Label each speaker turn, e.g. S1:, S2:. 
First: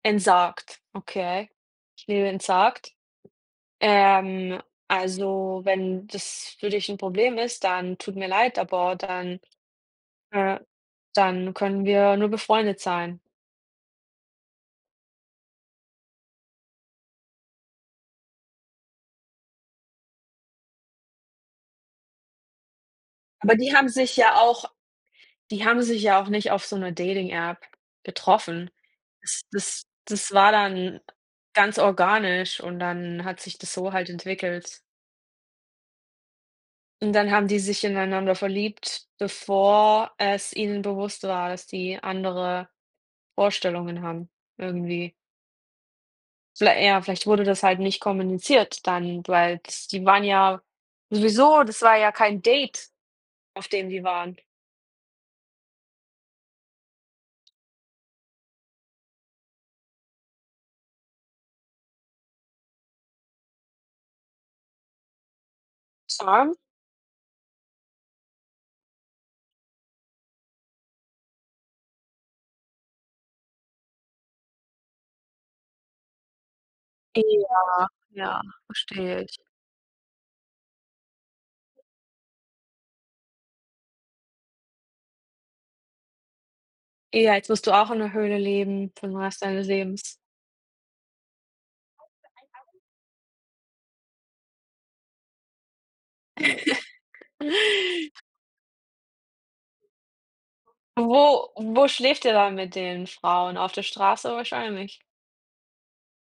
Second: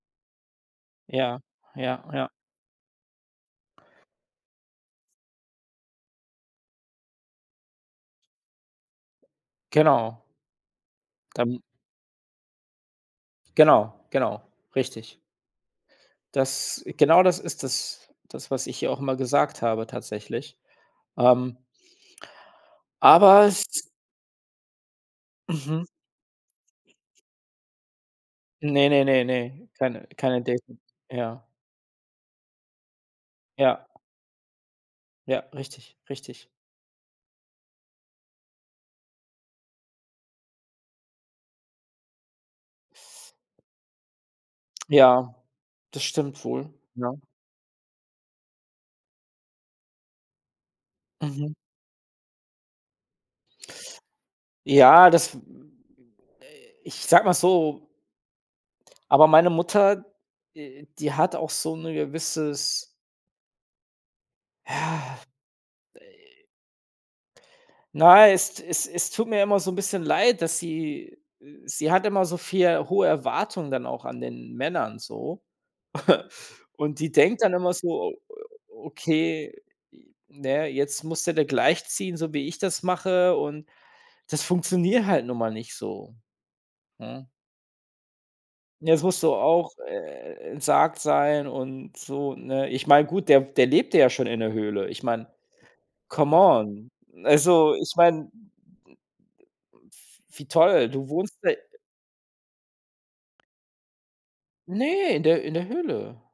S1: Entsagt,
S2: Ja.
S1: okay,
S2: Ja,
S1: ich lebe
S2: ja.
S1: entsagt. Ähm, also, wenn das für dich 'n Problem ist, dann tut mir leid, aber dann,
S2: Genau
S1: äh dann
S2: Dann
S1: können wir nur befreundet sein.
S2: Genau, genau, richtig. Das genau das ist das das was ich ihr auch immer gesagt habe tatsächlich, ähm aber
S1: Aber
S2: es
S1: die haben sich ja auch die haben
S2: Mhm.
S1: sich ja auch nicht auf so 'ner Dating-App getroffen.
S2: Ne, ne, ne,
S1: Das
S2: ne
S1: das
S2: keine
S1: das
S2: keine
S1: war
S2: Dating, [unintelligible]
S1: dann
S2: ja.
S1: ganz organisch und dann hat sich das
S2: Ja,
S1: so halt entwickelt.
S2: Ja, richtig, richtig.
S1: Und dann haben die sich ineinander verliebt, bevor es ihnen bewusst war, dass die andere Vorstellungen haben irgendwie.
S2: Ja, das stimmt wohl,
S1: Viellei äh,
S2: genau
S1: vielleicht wurde das halt nicht kommuniziert dann, weil ts die waren ja
S2: Mhm.
S1: sowieso, das war ja kein Date, auf dem die waren.
S2: Ja, das, äh ich sage mal so aber meine Mutter, äh, die hat auch so 'ne gewisses Ja. Äh
S1: Charme?
S2: Na, es es es tut mir immer so 'n bisschen leid, dass sie sie hat immer so viel hohe Erwartungen dann auch an den Männern so. Und die denkt dann
S1: Ja,
S2: immer so:
S1: ja, verstehe ich.
S2: „Okay, j na ja, jetzt musste der gleichziehen, so wie ich das mache“ und das funktioniert halt nun mal nicht so, hm?
S1: Ja, jetzt musst du auch in 'ner Höhle
S2: Ne,
S1: leben
S2: jetzt
S1: für den
S2: musst du
S1: Rest deines
S2: auch,
S1: Lebens.
S2: äh, entsagt sein und so, ne? Ich meine, gut, der der lebte ja schon in der Höhle. Ich meine, come on. Also, ich meine d äh, d f wie toll, du wohnst
S1: Wo
S2: seit
S1: wo schläft er dann mit den Frauen? Auf der Straße wahrscheinlich.
S2: Ne, in der in der Höhle.